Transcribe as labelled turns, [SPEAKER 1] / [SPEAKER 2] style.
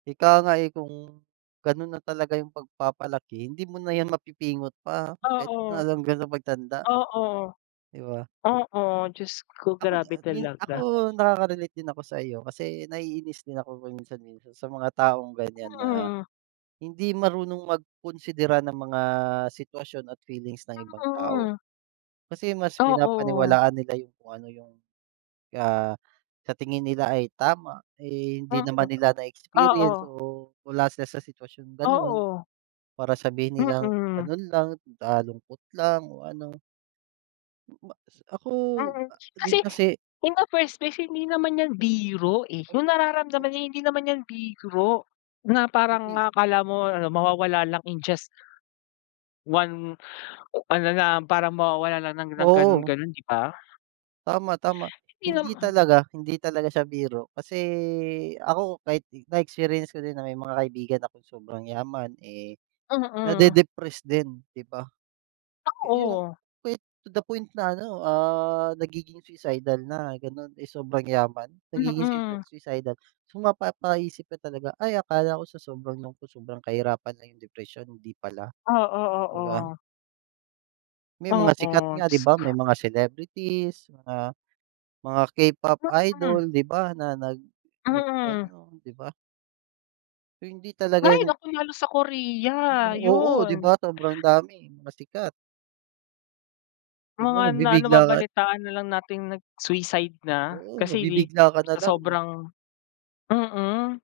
[SPEAKER 1] Ika nga, eh, kung ganun na talaga yung pagpapalaki, hindi mo na 'yan mapipingot pa kahit
[SPEAKER 2] Oo.
[SPEAKER 1] na hanggang sa pagtanda.
[SPEAKER 2] Oo.
[SPEAKER 1] Di ba?
[SPEAKER 2] Oo, jusko
[SPEAKER 1] Ako, da
[SPEAKER 2] grabe
[SPEAKER 1] hin ako,
[SPEAKER 2] talaga!
[SPEAKER 1] nakaka-relate din ako sa'yo. Kasi naiinis din ako paminsan-minsan sa mga taong ganiyan na,
[SPEAKER 2] Mm.
[SPEAKER 1] hindi marunong magkunsidera ng mga sitwasyon at feelings ng ibang tao.
[SPEAKER 2] Mm.
[SPEAKER 1] Kasi mas
[SPEAKER 2] Oo.
[SPEAKER 1] pinapaniwalaan nila yung kung ano yung, ah, sa tingin nila ay tama, eh, hindi
[SPEAKER 2] Mm.
[SPEAKER 1] naman nila na-experience
[SPEAKER 2] Oo.
[SPEAKER 1] o wala siya sa sitwasyong gano'n.
[SPEAKER 2] Oo.
[SPEAKER 1] Para sabihin nilang
[SPEAKER 2] Mm.
[SPEAKER 1] ganun lang, nalungkot lang o ano M bas ako,
[SPEAKER 2] Mm.
[SPEAKER 1] ah
[SPEAKER 2] Kasi,
[SPEAKER 1] din kasi
[SPEAKER 2] in the first place hindi naman 'yan biro, eh.
[SPEAKER 1] Oh,
[SPEAKER 2] Yung
[SPEAKER 1] o
[SPEAKER 2] nararamdaman niya hindi naman 'yan biro, na parang
[SPEAKER 1] Hindi.
[SPEAKER 2] akala mo ano, mawawala lang in just 1, o ano na, parang mawawala lang ng ng
[SPEAKER 1] Oo.
[SPEAKER 2] gano'n-gano'n, di ba?
[SPEAKER 1] Tama, tama.
[SPEAKER 2] Hindi
[SPEAKER 1] Hindi
[SPEAKER 2] naman
[SPEAKER 1] talaga, hindi talaga siya biro kasi ako, kahit i na-experience ko din na may mga kaibigan akong sobrang yaman, eh,
[SPEAKER 2] Mm.
[SPEAKER 1] nade-depressed din, di ba? Yung
[SPEAKER 2] Oo.
[SPEAKER 1] we to the point na ano, ah, nagiging suicidal na gano'n. Eh, sobrang yaman, nagiging sui
[SPEAKER 2] Mm.
[SPEAKER 1] suicidal. So, mapapaisip ka talaga, "Ay, akala ko sa sobrang lungkot, sobrang kahirapan lang yung depresyon, hindi pala."
[SPEAKER 2] Oo,
[SPEAKER 1] di ba?
[SPEAKER 2] oo.
[SPEAKER 1] May mga sikat
[SPEAKER 2] Oo,
[SPEAKER 1] nga, di ba? May
[SPEAKER 2] jusko.
[SPEAKER 1] mga celebrities, mga mga K-pop
[SPEAKER 2] Mm.
[SPEAKER 1] idol, di ba na nag
[SPEAKER 2] Mm.
[SPEAKER 1] nag-ano, di ba? So, hindi talaga
[SPEAKER 2] Hay
[SPEAKER 1] yun
[SPEAKER 2] naku, lalo sa Korea,
[SPEAKER 1] Oo, di
[SPEAKER 2] yun.
[SPEAKER 1] ba? Sobrang dami, mga sikat. Di ba
[SPEAKER 2] Mga na
[SPEAKER 1] nabibigla ka at
[SPEAKER 2] nababalitaan na lang nating nag-suicide na.
[SPEAKER 1] Oo,
[SPEAKER 2] Kasi
[SPEAKER 1] mabibigla ka na
[SPEAKER 2] sa
[SPEAKER 1] lang, eh.
[SPEAKER 2] sobrang mm.